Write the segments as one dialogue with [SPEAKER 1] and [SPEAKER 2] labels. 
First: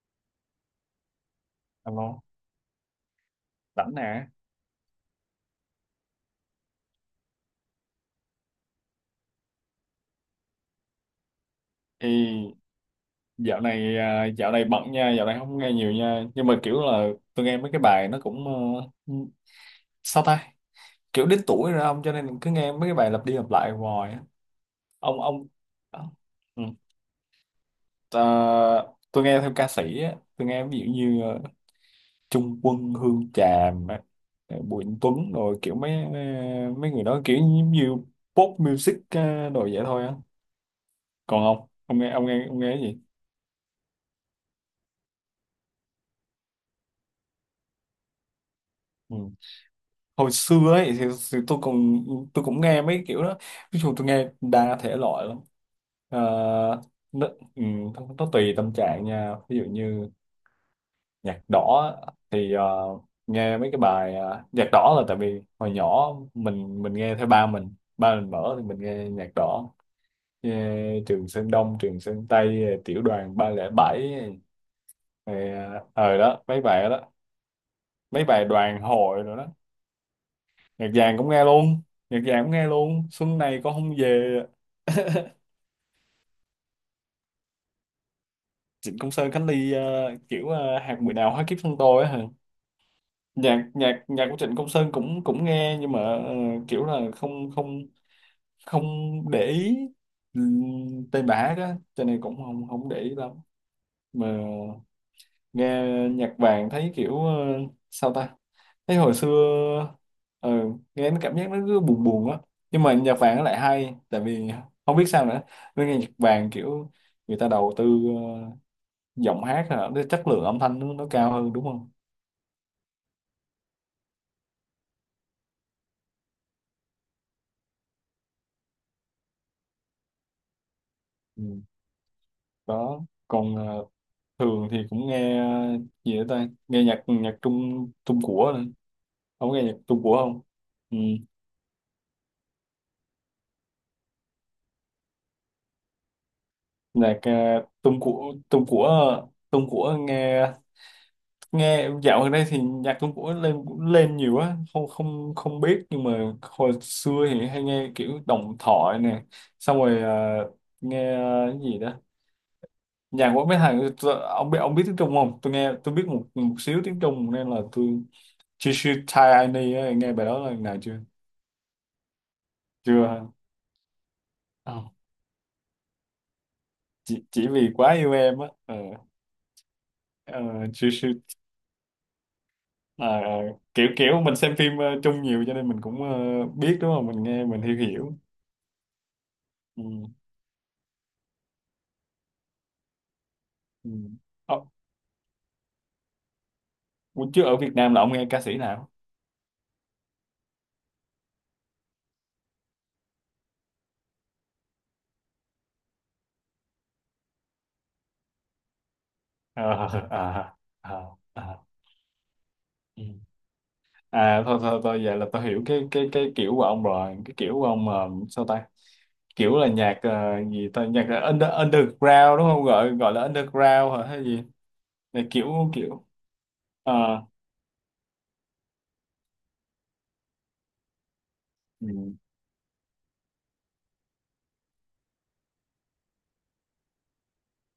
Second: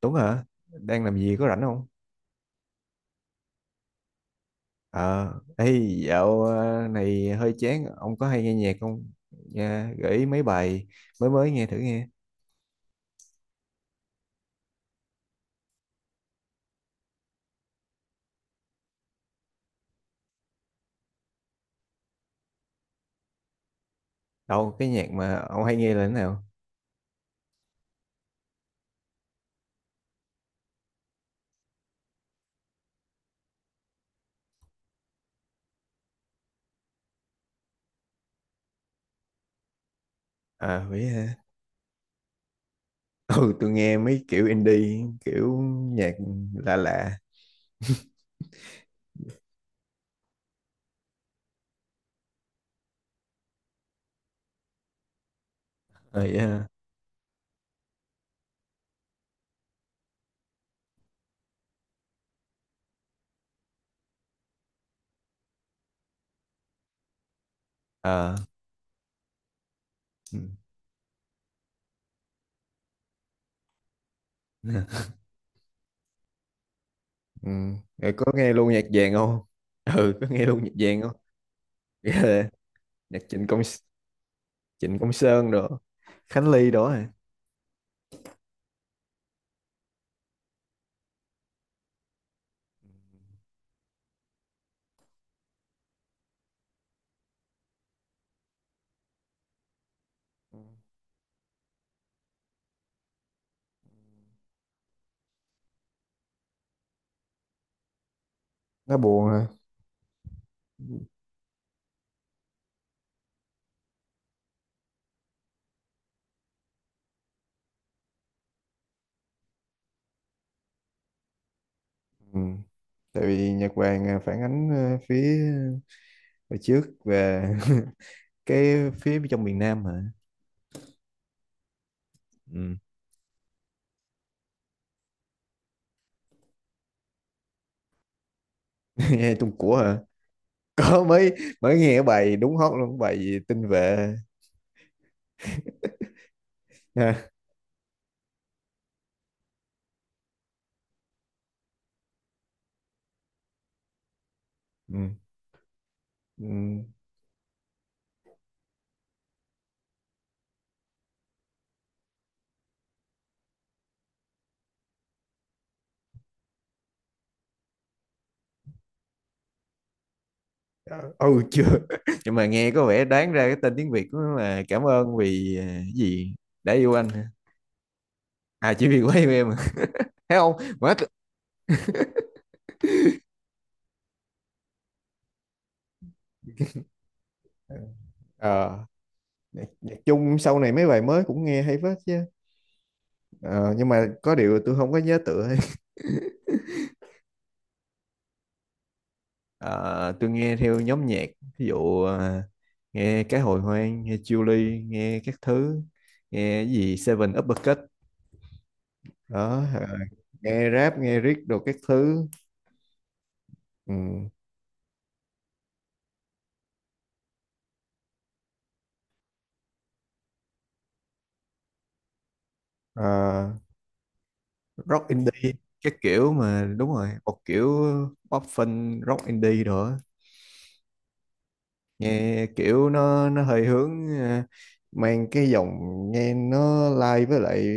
[SPEAKER 1] Tuấn hả? Đang làm gì có rảnh không?
[SPEAKER 2] Alo, rảnh nè.
[SPEAKER 1] Ờ, ê, dạo này hơi chán, ông có hay nghe nhạc không? Nha, gợi ý mấy bài mới mới nghe thử nghe.
[SPEAKER 2] Thì dạo này bận nha, dạo này không nghe nhiều nha. Nhưng mà kiểu là tôi nghe mấy cái bài nó cũng ờ, sao ta? Kiểu đến tuổi rồi ông cho nên cứ nghe mấy cái bài lặp đi lặp lại hoài á.
[SPEAKER 1] Đâu, cái nhạc
[SPEAKER 2] Ông
[SPEAKER 1] mà
[SPEAKER 2] ông
[SPEAKER 1] ông hay nghe
[SPEAKER 2] ờ,
[SPEAKER 1] là thế nào?
[SPEAKER 2] ừ. Ờ, tôi nghe theo ca sĩ á, tôi nghe ví dụ như Trung Quân, Hương Tràm, á, Bùi Anh Tuấn, rồi kiểu mấy người đó kiểu như pop music, đồ vậy thôi á.
[SPEAKER 1] À, vậy hả?
[SPEAKER 2] Còn ông, ông nghe cái gì?
[SPEAKER 1] Ừ, tôi nghe mấy kiểu indie, kiểu nhạc lạ lạ.
[SPEAKER 2] Ừ. Hồi xưa ấy thì tôi cũng nghe mấy kiểu đó, ví dụ tôi nghe đa thể loại lắm.
[SPEAKER 1] Ờ,
[SPEAKER 2] Ờ,
[SPEAKER 1] Vậy hả?
[SPEAKER 2] nó, ừ, nó tùy tâm trạng nha, ví dụ như nhạc đỏ thì nghe mấy cái bài nhạc đỏ là tại vì hồi nhỏ mình nghe theo ba mình
[SPEAKER 1] Ờ,
[SPEAKER 2] mở thì mình nghe nhạc đỏ,
[SPEAKER 1] ừ.
[SPEAKER 2] nghe Trường Sơn Đông Trường Sơn Tây Tiểu đoàn 307, rồi đó mấy bài đó,
[SPEAKER 1] Ừ. Rồi
[SPEAKER 2] mấy
[SPEAKER 1] có
[SPEAKER 2] bài
[SPEAKER 1] nghe luôn
[SPEAKER 2] đoàn
[SPEAKER 1] nhạc vàng
[SPEAKER 2] hội rồi
[SPEAKER 1] không?
[SPEAKER 2] đó.
[SPEAKER 1] Ừ, có nghe luôn nhạc
[SPEAKER 2] Nhạc
[SPEAKER 1] vàng không?
[SPEAKER 2] vàng cũng nghe luôn, nhạc vàng
[SPEAKER 1] Ghê.
[SPEAKER 2] cũng nghe luôn
[SPEAKER 1] Nhạc
[SPEAKER 2] Xuân
[SPEAKER 1] Trịnh
[SPEAKER 2] Này
[SPEAKER 1] Công
[SPEAKER 2] Con Không Về.
[SPEAKER 1] Trịnh Công Sơn đó, Khánh Ly đó hả?
[SPEAKER 2] Trịnh Công Sơn, Khánh Ly, kiểu hạt mười nào hóa kiếp thân tôi á hả, nhạc nhạc nhạc của Trịnh Công Sơn cũng cũng nghe, nhưng mà kiểu là không không không để ý tên bả đó, cho nên cũng không không để ý lắm. Mà nghe nhạc vàng thấy kiểu sao ta? Thế
[SPEAKER 1] Nó
[SPEAKER 2] hồi
[SPEAKER 1] buồn hả?
[SPEAKER 2] xưa ừ, nghe nó cảm giác nó cứ buồn buồn á, nhưng mà nhạc vàng nó lại hay tại vì không biết sao nữa, nên nghe nhạc vàng kiểu người ta đầu tư ờ, giọng hát, hay là cái chất lượng âm thanh nó cao hơn đúng không.
[SPEAKER 1] Ừ. Tại vì Nhật Bản à, phản ánh à, phía à, hồi trước và cái phía trong miền Nam hả?
[SPEAKER 2] Ừ.
[SPEAKER 1] Ừ.
[SPEAKER 2] Đó, còn thường thì cũng nghe gì nữa ta, nghe nhạc nhạc Trung Trung của nữa.
[SPEAKER 1] Nghe Trung
[SPEAKER 2] Không nghe nhạc
[SPEAKER 1] của hả?
[SPEAKER 2] Trung của không. Ừ.
[SPEAKER 1] Có mới mới nghe bài đúng hot luôn bài gì tinh vệ
[SPEAKER 2] Nhạc
[SPEAKER 1] ha.
[SPEAKER 2] Trung của Trung của ờ, Trung của nghe nghe dạo gần đây thì nhạc Trung Quốc lên cũng lên nhiều á, không
[SPEAKER 1] Ừ.
[SPEAKER 2] không không biết nhưng mà
[SPEAKER 1] Ừ.
[SPEAKER 2] hồi xưa thì hay nghe kiểu Đồng Thoại nè. Xong rồi nghe cái gì đó, nhạc của mấy thằng. Ông biết tiếng Trung không, tôi biết một một xíu tiếng Trung, nên là tôi She Should Tie I Knee á, nghe bài đó lần nào chưa
[SPEAKER 1] Ừ chưa. Nhưng mà nghe có vẻ
[SPEAKER 2] chưa hả?
[SPEAKER 1] đoán ra cái tên tiếng Việt của nó là cảm
[SPEAKER 2] Ờ,
[SPEAKER 1] ơn vì à, cái gì đã yêu anh hả?
[SPEAKER 2] chỉ vì quá yêu em á.
[SPEAKER 1] À,
[SPEAKER 2] Ờ
[SPEAKER 1] chỉ vì quá yêu em hả? Thấy
[SPEAKER 2] ờ,
[SPEAKER 1] không
[SPEAKER 2] She
[SPEAKER 1] quá,
[SPEAKER 2] Should ờ, ờ, kiểu kiểu mình xem phim Trung nhiều, cho nên mình cũng biết đúng không, mình nghe mình hiểu hiểu.
[SPEAKER 1] ờ Nhạc
[SPEAKER 2] Ừ.
[SPEAKER 1] Nhạc Trung sau này mấy bài mới cũng nghe hay phết chứ. Ờ, nhưng
[SPEAKER 2] Ừ.
[SPEAKER 1] mà có điều
[SPEAKER 2] Ờ,
[SPEAKER 1] tôi không có nhớ tựa ấy.
[SPEAKER 2] ủa, chứ ở Việt Nam là ông nghe ca sĩ nào?
[SPEAKER 1] Ờ, tôi nghe theo nhóm nhạc, ví dụ à, nghe cái hồi hoang, nghe Julie, nghe các thứ, nghe cái gì Seven Uppercut
[SPEAKER 2] Ờ,
[SPEAKER 1] đó,
[SPEAKER 2] à,
[SPEAKER 1] nghe rap
[SPEAKER 2] à,
[SPEAKER 1] nghe riết đồ
[SPEAKER 2] à.
[SPEAKER 1] các thứ.
[SPEAKER 2] Ừ.
[SPEAKER 1] Ừ.
[SPEAKER 2] À, thôi thôi thôi, vậy là tôi hiểu cái kiểu của ông rồi, cái kiểu của ông sao ta? Kiểu là nhạc, gì ta, nhạc là underground đúng không? Gọi
[SPEAKER 1] Ờ,
[SPEAKER 2] gọi là underground hả hay gì?
[SPEAKER 1] Rock
[SPEAKER 2] Là
[SPEAKER 1] indie
[SPEAKER 2] kiểu
[SPEAKER 1] các
[SPEAKER 2] kiểu
[SPEAKER 1] kiểu mà, đúng rồi,
[SPEAKER 2] ờ,
[SPEAKER 1] một kiểu pop fun rock indie rồi á.
[SPEAKER 2] ừ,
[SPEAKER 1] Nghe kiểu nó hơi hướng à, mang cái dòng, nghe nó lai với lại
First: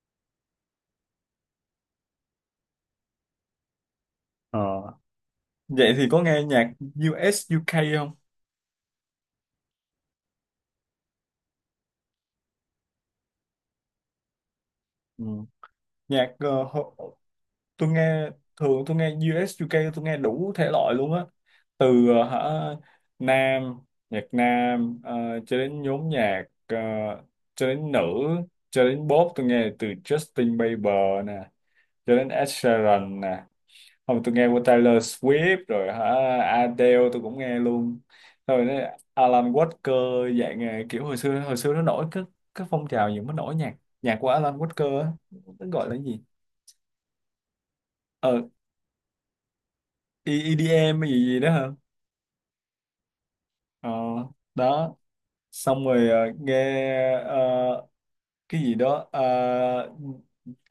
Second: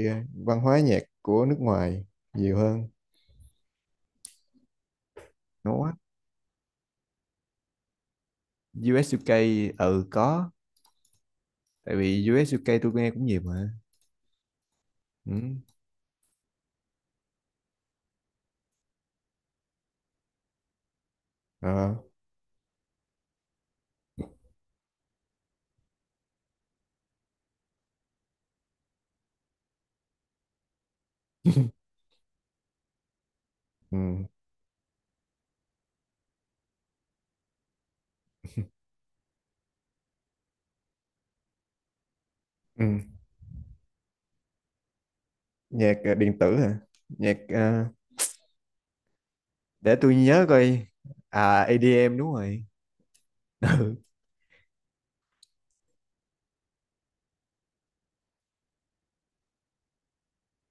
[SPEAKER 1] văn hóa nhạc của nước ngoài nhiều hơn.
[SPEAKER 2] ờ.
[SPEAKER 1] Ngố quá.
[SPEAKER 2] Vậy thì có nghe nhạc US UK không?
[SPEAKER 1] US UK, ừ có, tại vì US UK tôi nghe cũng nhiều mà.
[SPEAKER 2] Ừ.
[SPEAKER 1] Ừ.
[SPEAKER 2] Nhạc, tôi nghe thường tôi nghe US UK, tôi nghe đủ thể loại luôn á,
[SPEAKER 1] Ờ.
[SPEAKER 2] từ ờ, hả nam nhạc nam, cho đến nhóm nhạc, cho đến nữ, cho đến pop, tôi nghe từ Justin Bieber nè, cho đến Ed Sheeran nè,
[SPEAKER 1] Ừ.
[SPEAKER 2] không tôi nghe của Taylor Swift rồi hả, Adele tôi cũng nghe luôn, rồi đấy, Alan Walker dạng kiểu, hồi xưa nó nổi cái,
[SPEAKER 1] Ừ.
[SPEAKER 2] phong trào những cái nổi nhạc nhạc của Alan Walker á, nó gọi là
[SPEAKER 1] Nhạc
[SPEAKER 2] cái gì
[SPEAKER 1] điện tử hả? Nhạc
[SPEAKER 2] ờ
[SPEAKER 1] để tôi nhớ coi.
[SPEAKER 2] EDM hay gì gì đó
[SPEAKER 1] À,
[SPEAKER 2] hả.
[SPEAKER 1] EDM đúng rồi.
[SPEAKER 2] Ờ,
[SPEAKER 1] Ừ.
[SPEAKER 2] đó, xong rồi nghe ờ, cái gì đó,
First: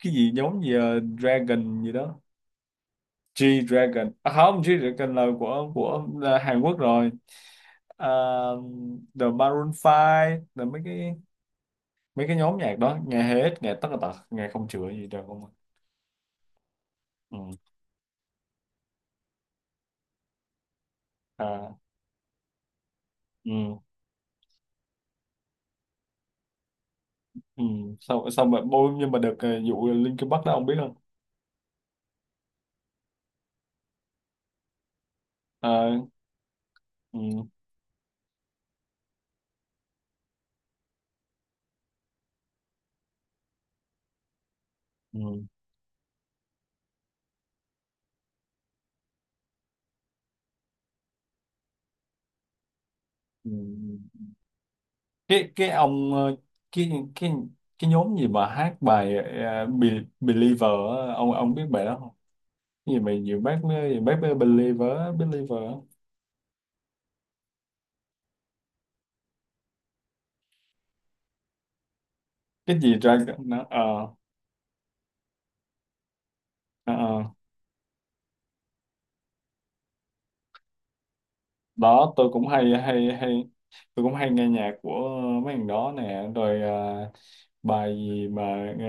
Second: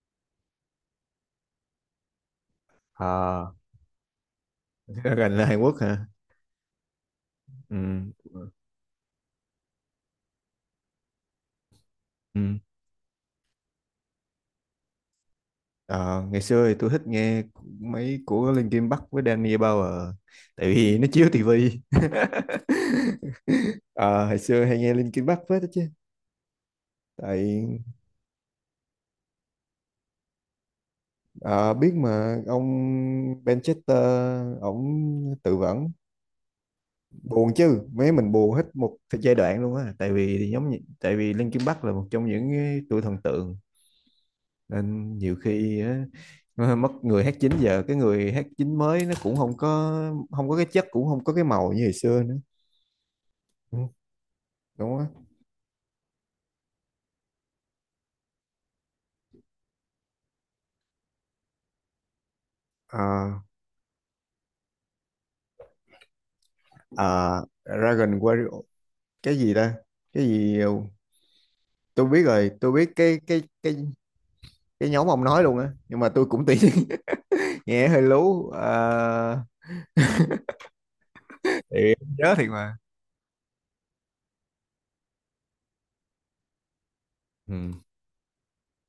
[SPEAKER 2] cái gì giống gì, Dragon gì đó,
[SPEAKER 1] À,
[SPEAKER 2] G Dragon. À không, G Dragon là
[SPEAKER 1] gần là Hàn
[SPEAKER 2] của
[SPEAKER 1] Quốc hả?
[SPEAKER 2] của là Hàn Quốc rồi.
[SPEAKER 1] Ừ. Ừ.
[SPEAKER 2] Ờ, The Maroon 5 là mấy cái nhóm
[SPEAKER 1] Ừ.
[SPEAKER 2] nhạc đó, nghe hết, nghe tất cả tật, nghe không chữa gì đâu không ạ.
[SPEAKER 1] Ờ, Ngày xưa thì tôi thích nghe
[SPEAKER 2] Ừ.
[SPEAKER 1] mấy của Linkin Park với Danny Bauer, tại vì nó chiếu
[SPEAKER 2] À
[SPEAKER 1] tivi.
[SPEAKER 2] ừ.
[SPEAKER 1] Ờ, Hồi xưa hay nghe Linkin Park phết đó chứ.
[SPEAKER 2] Ừ.
[SPEAKER 1] Tại
[SPEAKER 2] xong xong rồi bôi, nhưng mà được vụ Linkin Park đó ông biết không.
[SPEAKER 1] Ờ, Biết mà ông, Manchester ổng tự vẫn,
[SPEAKER 2] Ờ, ừ.
[SPEAKER 1] buồn chứ, mấy mình buồn hết một thời giai đoạn luôn á, tại vì thì giống như, tại vì Linkin Park là một trong những cái tụi thần tượng, nên nhiều
[SPEAKER 2] Ừ.
[SPEAKER 1] khi á, nó mất người hát chính, giờ cái người hát chính mới nó cũng không có cái chất, cũng không có cái màu như hồi xưa nữa.
[SPEAKER 2] Ừ.
[SPEAKER 1] Ừ,
[SPEAKER 2] Ừ.
[SPEAKER 1] đúng á.
[SPEAKER 2] cái ông cái cái cái nhóm gì mà hát bài Believer á, ông biết bài đó không, cái gì mà
[SPEAKER 1] Ờ,
[SPEAKER 2] nhiều bác mới Believer á, Believer á.
[SPEAKER 1] ờ, Dragon Warrior, cái gì ta, cái gì. Tôi biết rồi, tôi
[SPEAKER 2] Cái
[SPEAKER 1] biết
[SPEAKER 2] gì ra nó ờ
[SPEAKER 1] cái nhóm ông nói luôn á, nhưng mà tôi cũng tiếc.
[SPEAKER 2] ờ, ờ.
[SPEAKER 1] Nghe hơi lú, thì không
[SPEAKER 2] Đó, tôi
[SPEAKER 1] nhớ thiệt
[SPEAKER 2] cũng hay
[SPEAKER 1] mà.
[SPEAKER 2] hay hay tôi cũng hay nghe nhạc của mấy thằng đó nè, rồi
[SPEAKER 1] Ừ,
[SPEAKER 2] bài gì mà ờ,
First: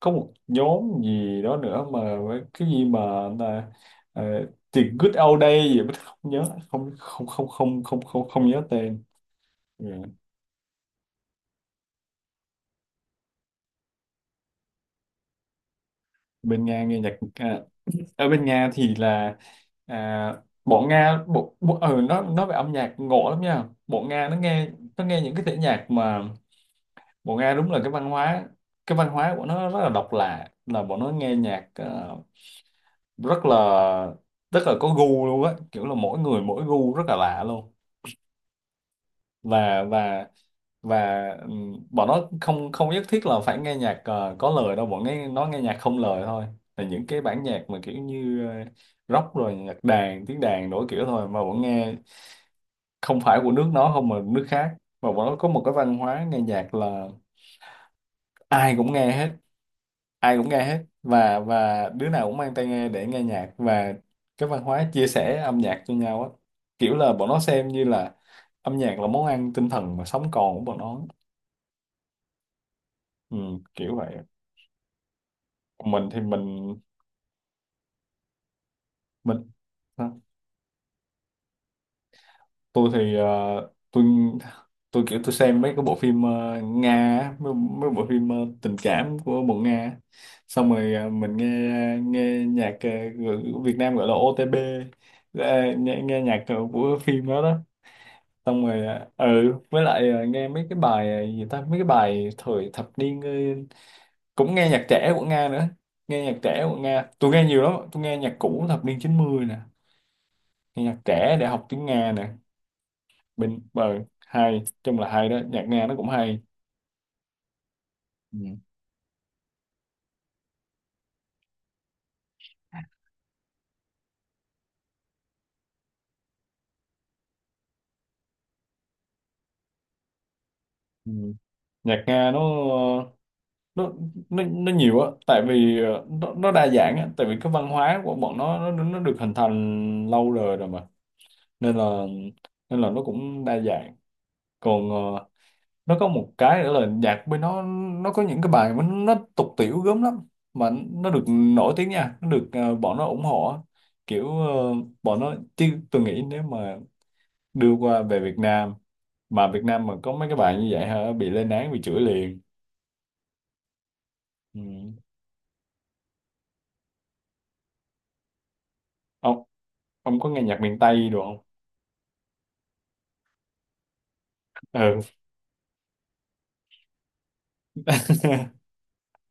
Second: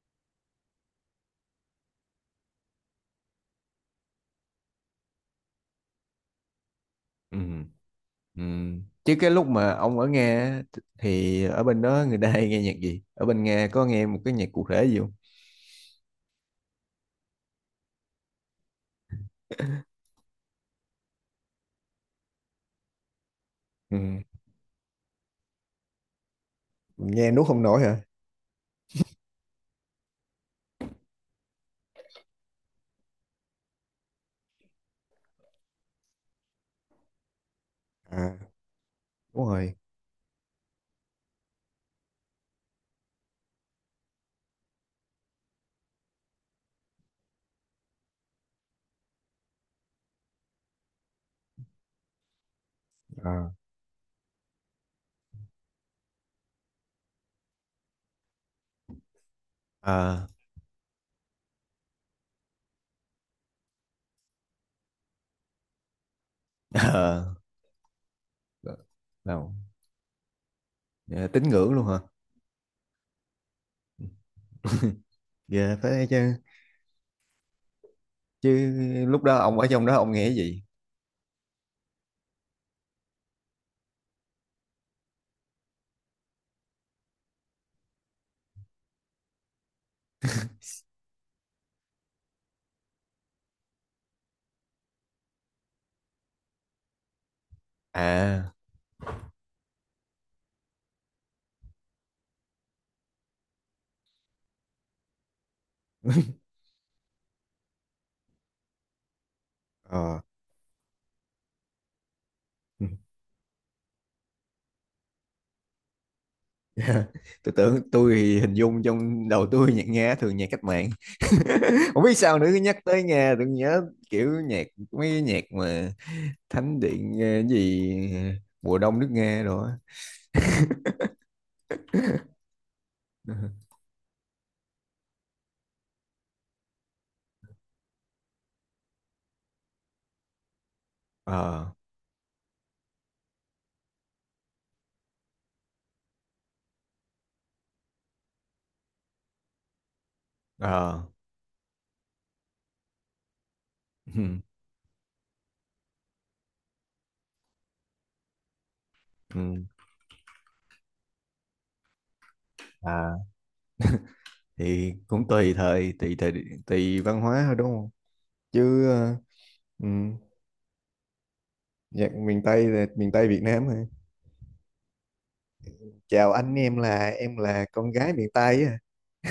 [SPEAKER 2] có một nhóm gì đó nữa mà cái gì mà là, ờ, The Good Old Day gì mà không nhớ, không không
[SPEAKER 1] ừ,
[SPEAKER 2] không không không không
[SPEAKER 1] ừ.
[SPEAKER 2] không nhớ tên.
[SPEAKER 1] Chứ cái lúc mà
[SPEAKER 2] Ừ.
[SPEAKER 1] ông ở Nga á, thì ở bên đó người ta hay nghe nhạc gì, ở bên Nga có nghe một cái nhạc cụ thể gì không?
[SPEAKER 2] Bên Nga nghe nhạc à, ở bên Nga thì là à, bọn Nga bộ, bộ ừ, nó nói về âm nhạc ngộ lắm nha, bọn
[SPEAKER 1] Ừ.
[SPEAKER 2] Nga nó nghe, nó nghe những cái thể nhạc mà,
[SPEAKER 1] Nghe
[SPEAKER 2] bọn
[SPEAKER 1] nuốt
[SPEAKER 2] Nga
[SPEAKER 1] không
[SPEAKER 2] đúng là
[SPEAKER 1] nổi
[SPEAKER 2] cái
[SPEAKER 1] hả?
[SPEAKER 2] văn hóa cái văn hóa của nó rất là độc lạ, là bọn nó nghe nhạc rất là rất là có gu luôn á, kiểu là mỗi người mỗi gu rất là lạ luôn.
[SPEAKER 1] À, đúng rồi.
[SPEAKER 2] Và và và bọn nó không không nhất thiết là phải nghe nhạc có lời đâu, bọn nghe nó nghe nhạc không lời thôi, là những cái bản nhạc mà kiểu như rock, rồi nhạc đàn tiếng đàn đổi kiểu thôi, mà bọn nghe không phải
[SPEAKER 1] À,
[SPEAKER 2] của nước nó không mà nước khác. Và bọn nó có một cái văn hóa nghe nhạc là ai cũng nghe hết,
[SPEAKER 1] ờ
[SPEAKER 2] ai cũng nghe hết, và đứa nào cũng mang tai nghe để nghe nhạc, và cái văn hóa chia sẻ âm nhạc cho nhau á, kiểu là bọn
[SPEAKER 1] ờ
[SPEAKER 2] nó xem như là âm nhạc là món ăn
[SPEAKER 1] đâu.
[SPEAKER 2] tinh thần mà sống còn của bọn nó.
[SPEAKER 1] Ờ, Tín ngưỡng luôn hả?
[SPEAKER 2] Ừ, kiểu vậy.
[SPEAKER 1] Ghê phải
[SPEAKER 2] mình thì
[SPEAKER 1] chứ
[SPEAKER 2] mình
[SPEAKER 1] chứ lúc đó
[SPEAKER 2] mình
[SPEAKER 1] ông ở trong đó ông nghe cái gì?
[SPEAKER 2] tôi thì tôi tôi kiểu tôi xem mấy cái bộ phim Nga á, mấy bộ phim tình cảm của bộ Nga á. Xong rồi mình nghe nghe nhạc của Việt Nam gọi là OTP, nghe nhạc của phim đó đó.
[SPEAKER 1] À,
[SPEAKER 2] Xong rồi với lại nghe mấy cái bài gì ta, mấy cái bài thời thập niên, cũng nghe nhạc trẻ của Nga nữa, nghe nhạc trẻ của Nga tôi nghe nhiều lắm, tôi nghe nhạc cũ thập niên 90 nè,
[SPEAKER 1] ờ
[SPEAKER 2] nghe nhạc trẻ để học tiếng Nga nè. Bên ờ hay chung là hay đó, nhạc Nga nó cũng hay.
[SPEAKER 1] tôi
[SPEAKER 2] Ừ.
[SPEAKER 1] thì hình dung trong đầu tôi, nhạc Nga thường nhạc cách mạng. Không biết sao nữa, cứ nhắc tới Nga tôi nhớ kiểu nhạc, mấy cái nhạc mà thánh điện, cái gì mùa đông nước Nga rồi á.
[SPEAKER 2] Ừ. Nhạc Nga nó nó nó nhiều á, tại vì nó đa dạng á, tại vì cái văn hóa của bọn nó nó được hình thành lâu rồi rồi mà,
[SPEAKER 1] ờ
[SPEAKER 2] nên là nó cũng đa dạng. Còn nó có một cái nữa là nhạc bên nó có những cái bài mà nó tục tiểu gớm lắm mà
[SPEAKER 1] ờ
[SPEAKER 2] nó được nổi tiếng nha, nó được bọn nó ủng hộ á. Kiểu
[SPEAKER 1] ừ,
[SPEAKER 2] bọn nó, chứ tôi nghĩ nếu mà đưa qua về Việt
[SPEAKER 1] ừ,
[SPEAKER 2] Nam mà có mấy cái bài như vậy hả bị lên án bị chửi liền.
[SPEAKER 1] à
[SPEAKER 2] Ừ.
[SPEAKER 1] thì cũng tùy thời, tùy thời, tùy văn hóa thôi, đúng không chứ? Ờ,
[SPEAKER 2] ông
[SPEAKER 1] ừ.
[SPEAKER 2] ông có nghe nhạc miền Tây được không?
[SPEAKER 1] Nhạc miền Tây là miền Tây Việt Nam hả?
[SPEAKER 2] Ừ.
[SPEAKER 1] Chào anh em, là em là con gái miền Tây á.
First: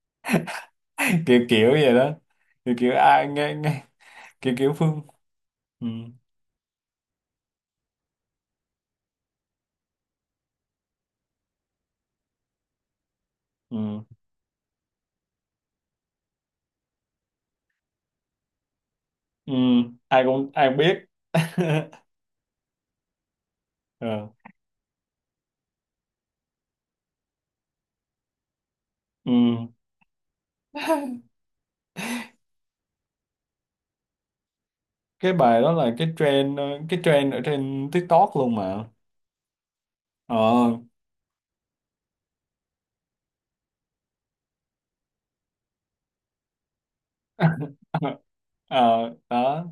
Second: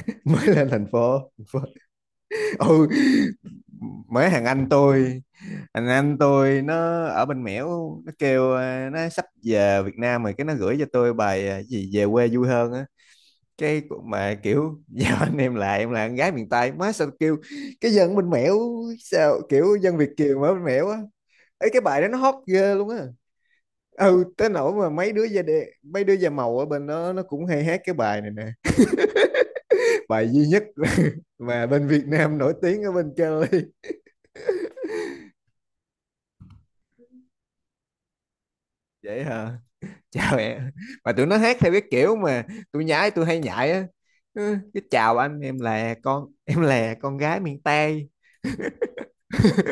[SPEAKER 1] Mới lên thành phố.
[SPEAKER 2] Kiểu kiểu vậy đó, kiểu kiểu
[SPEAKER 1] Ừ,
[SPEAKER 2] ai nghe nghe,
[SPEAKER 1] mới thằng
[SPEAKER 2] kiểu
[SPEAKER 1] anh
[SPEAKER 2] kiểu Phương.
[SPEAKER 1] tôi
[SPEAKER 2] Ừ.
[SPEAKER 1] thằng anh tôi nó ở bên Mẻo. Nó kêu à, nó sắp về Việt Nam rồi, cái nó gửi cho tôi bài à, gì về quê vui hơn á, cái
[SPEAKER 2] Ừ.
[SPEAKER 1] cuộc mà kiểu giao anh em lại, em là con gái miền Tây, má sao kêu cái dân bên Mẻo, sao
[SPEAKER 2] Ừ.
[SPEAKER 1] kiểu dân Việt
[SPEAKER 2] ai
[SPEAKER 1] kiều mà
[SPEAKER 2] cũng
[SPEAKER 1] ở bên
[SPEAKER 2] ai cũng
[SPEAKER 1] Mẻo á.
[SPEAKER 2] biết.
[SPEAKER 1] Ấy, cái bài đó nó hot ghê luôn á. Ừ,
[SPEAKER 2] Ờ.
[SPEAKER 1] tới nỗi mà mấy đứa da đen, mấy đứa da màu ở bên đó nó cũng hay hát cái bài này nè,
[SPEAKER 2] Ừ.
[SPEAKER 1] bài duy nhất mà bên Việt Nam nổi tiếng ở bên Cali.
[SPEAKER 2] Cái bài đó là cái trend, ở trên TikTok luôn mà.
[SPEAKER 1] Vậy hả? Chào em,
[SPEAKER 2] ờ
[SPEAKER 1] mà tụi nó hát theo cái kiểu mà tôi nhái, tôi hay nhại á. Ừ, cái chào anh em là con, em là con gái miền Tây.
[SPEAKER 2] Ờ, đó,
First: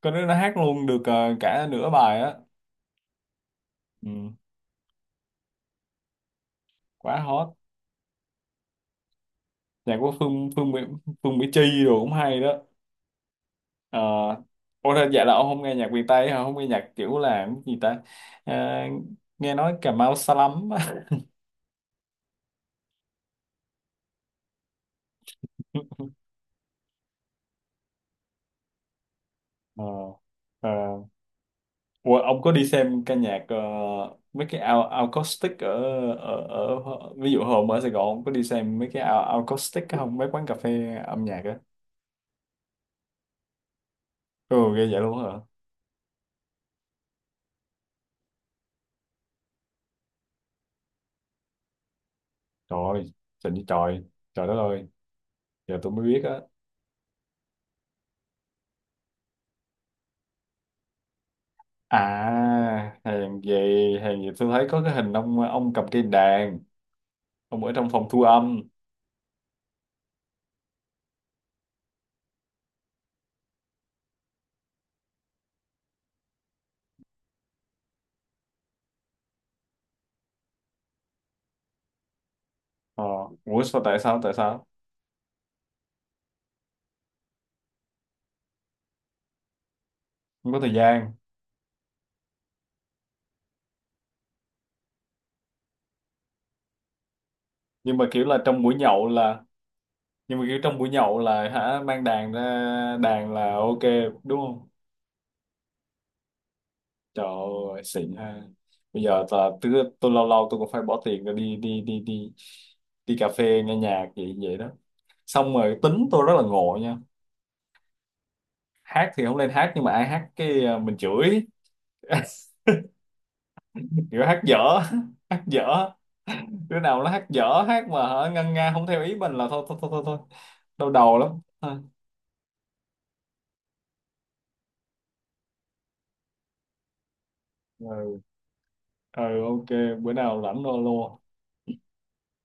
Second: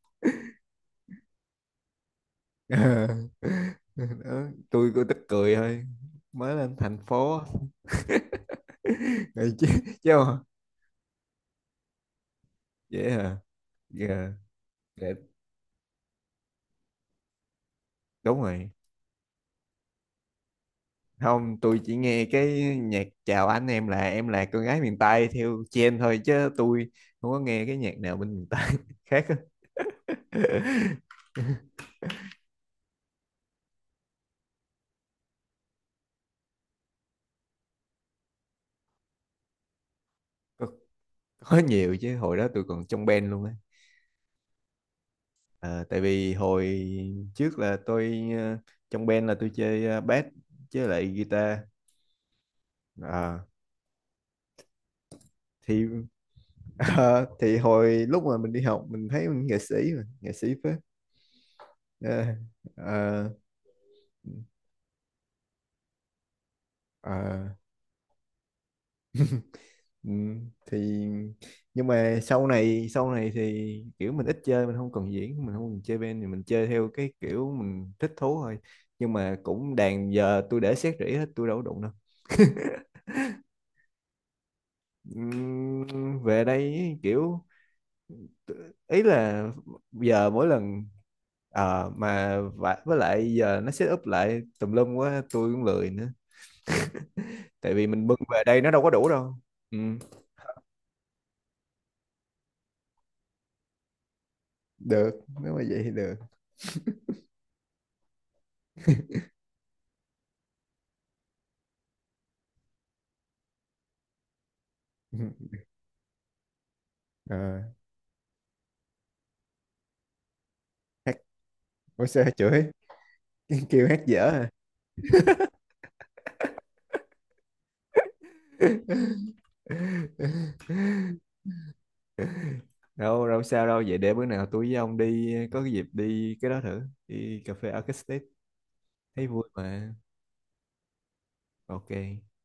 [SPEAKER 2] có đứa nó hát luôn được cả nửa bài á.
[SPEAKER 1] Ờ.
[SPEAKER 2] Ừ.
[SPEAKER 1] Đó, tôi cứ tức cười thôi, mới lên thành
[SPEAKER 2] Quá
[SPEAKER 1] phố.
[SPEAKER 2] hot.
[SPEAKER 1] Ừ, chứ
[SPEAKER 2] Nhạc
[SPEAKER 1] chứ
[SPEAKER 2] của
[SPEAKER 1] mà-
[SPEAKER 2] Phương Phương Mỹ, Phương Mỹ Chi rồi cũng hay đó.
[SPEAKER 1] vậy hả?
[SPEAKER 2] Ờ,
[SPEAKER 1] Dạ,
[SPEAKER 2] ủa
[SPEAKER 1] dạ,
[SPEAKER 2] thế dạ là ông không nghe nhạc miền Tây hả? Không nghe nhạc kiểu là cái gì ta?
[SPEAKER 1] đúng
[SPEAKER 2] Ờ,
[SPEAKER 1] rồi.
[SPEAKER 2] nghe nói Cà Mau xa lắm.
[SPEAKER 1] Không, tôi chỉ nghe cái nhạc chào anh em là con gái miền Tây theo trend thôi, chứ tôi không có nghe cái nhạc nào bên miền Tây khác á.
[SPEAKER 2] Ờ, ờ. Ủa, ông có đi xem ca nhạc mấy cái ao acoustic ở, ở ở ví dụ hôm ở Sài Gòn ông có đi xem mấy cái ao acoustic không? Mấy quán cà
[SPEAKER 1] Có
[SPEAKER 2] phê âm nhạc
[SPEAKER 1] Có
[SPEAKER 2] á.
[SPEAKER 1] nhiều chứ, hồi đó tôi còn trong band luôn á.
[SPEAKER 2] Ừ, ghê vậy luôn hả?
[SPEAKER 1] Ờ, Tại vì hồi trước là tôi, trong band là tôi chơi bass chứ lại guitar.
[SPEAKER 2] Trời ơi,
[SPEAKER 1] Ờ,
[SPEAKER 2] trời như trời, trời đất ơi, giờ
[SPEAKER 1] thì
[SPEAKER 2] tôi mới biết á.
[SPEAKER 1] ờ, thì hồi lúc mà mình đi học mình thấy mình nghệ sĩ mà, nghệ sĩ phết. Ờ,
[SPEAKER 2] À,
[SPEAKER 1] ờ,
[SPEAKER 2] hèn gì tôi thấy có cái hình ông cầm cây đàn,
[SPEAKER 1] ờ,
[SPEAKER 2] ông ở trong phòng thu âm.
[SPEAKER 1] thì nhưng mà sau này thì kiểu mình ít chơi, mình không còn diễn, mình không còn chơi band thì mình chơi theo cái kiểu mình thích thú thôi. Nhưng mà cũng đàn giờ tôi để xét rỉ hết, tôi đâu có đụng đâu.
[SPEAKER 2] Ờ, ủa sao, tại sao
[SPEAKER 1] Về đây ý, kiểu ý là giờ mỗi
[SPEAKER 2] không có thời
[SPEAKER 1] lần,
[SPEAKER 2] gian.
[SPEAKER 1] với lại giờ nó set up lại tùm lum quá, tôi cũng lười nữa. Tại vì
[SPEAKER 2] Nhưng mà
[SPEAKER 1] mình bưng
[SPEAKER 2] kiểu là
[SPEAKER 1] về đây nó đâu có đủ đâu. Ừ,
[SPEAKER 2] trong buổi nhậu là hả, mang đàn ra đàn là ok đúng không.
[SPEAKER 1] được, nếu mà vậy thì được.
[SPEAKER 2] Trời ơi xịn ha. Bây giờ là tôi lâu lâu tôi cũng phải bỏ tiền ra đi đi đi đi đi cà phê nghe nhạc vậy vậy đó. Xong rồi tính tôi rất là ngộ nha.
[SPEAKER 1] Ờ,
[SPEAKER 2] Hát thì không lên hát, nhưng mà ai hát cái mình
[SPEAKER 1] hát,
[SPEAKER 2] chửi.
[SPEAKER 1] Ủa sao chửi? Kêu hát
[SPEAKER 2] Kiểu
[SPEAKER 1] dở
[SPEAKER 2] hát
[SPEAKER 1] à?
[SPEAKER 2] dở, hát dở, đứa nào nó hát dở hát mà hả ngân nga không theo ý mình là thôi thôi thôi thôi, thôi. Đau đầu lắm.
[SPEAKER 1] Đâu đâu sao đâu, vậy để bữa nào tôi với ông đi có cái dịp đi cái đó thử, đi cà phê Arcade
[SPEAKER 2] Ừ,
[SPEAKER 1] State
[SPEAKER 2] ừ
[SPEAKER 1] thấy vui
[SPEAKER 2] ok,
[SPEAKER 1] mà.
[SPEAKER 2] bữa nào rảnh alo.
[SPEAKER 1] Ok.